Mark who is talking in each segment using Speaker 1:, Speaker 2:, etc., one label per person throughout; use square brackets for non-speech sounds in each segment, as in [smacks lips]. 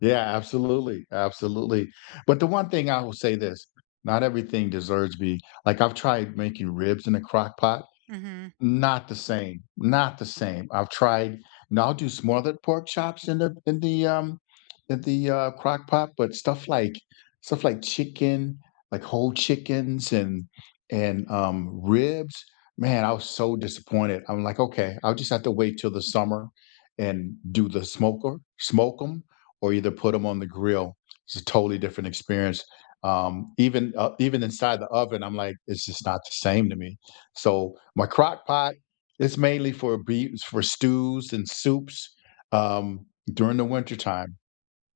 Speaker 1: Yeah, absolutely, absolutely. But the one thing I will say this, not everything deserves to be like, I've tried making ribs in a Crock Pot.
Speaker 2: Mhm.
Speaker 1: Not the same. Not the same. I've tried, and I'll do smothered pork chops in the in the, um [smacks lips] in the, uh, crock pot, but stuff like stuff like chicken, like whole chickens and and, um, ribs, man, I was so disappointed, I'm, like, "Okay, I'll just have to wait till the summer and do the smoker, smoke 'em, or either put 'em on the grill." It's a totally different experience. Um, even, uh, even inside the oven, I'm like, it's just not the same to me. So, my crock pot is mainly for bee is for stews and soups, um, during the wintertime.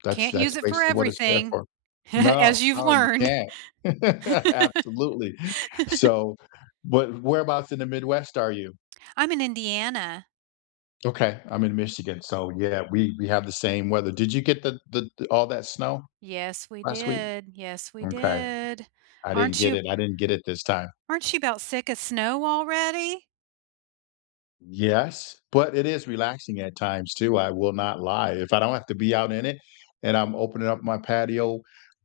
Speaker 1: That's
Speaker 2: Can't
Speaker 1: that's
Speaker 2: use it for
Speaker 1: basically what it's there
Speaker 2: everything
Speaker 1: for.
Speaker 2: [chuckles]
Speaker 1: No,
Speaker 2: as you've
Speaker 1: no, you
Speaker 2: learned.
Speaker 1: can't. [laughs] Absolutely.
Speaker 2: [laughs]
Speaker 1: So but whereabouts in the Midwest are you?
Speaker 2: I'm in Indiana.
Speaker 1: Okay, I'm in Michigan, so, yeah, we we have the same weather. Did you get the the all that snow?
Speaker 2: Yes, we
Speaker 1: Last week?
Speaker 2: did. Yes, we
Speaker 1: Okay.
Speaker 2: did.
Speaker 1: I didn't
Speaker 2: Aren't
Speaker 1: get
Speaker 2: you
Speaker 1: it I didn't get it this time.
Speaker 2: aren't you 'bout sick of snow already?
Speaker 1: Yes, but it is relaxing at times, too, I will not lie. If I don't have to be out in it and I'm opening up my patio,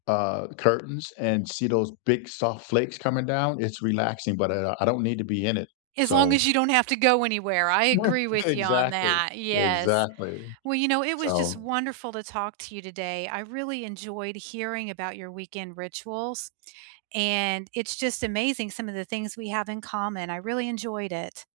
Speaker 1: uh, curtains and see those big, soft flakes coming down, it's relaxing, but, uh, I don't need to be in it.
Speaker 2: As long
Speaker 1: So
Speaker 2: as you don't have to go anywhere, I agree
Speaker 1: [unintelligible]
Speaker 2: with you on
Speaker 1: Exactly,
Speaker 2: that, yes.
Speaker 1: exactly.
Speaker 2: Well, you know, it was just
Speaker 1: So
Speaker 2: wonderful to talk to you today, I really enjoyed hearing about your weekend rituals, and it's just amazing some of the things we have in common. I really enjoyed it.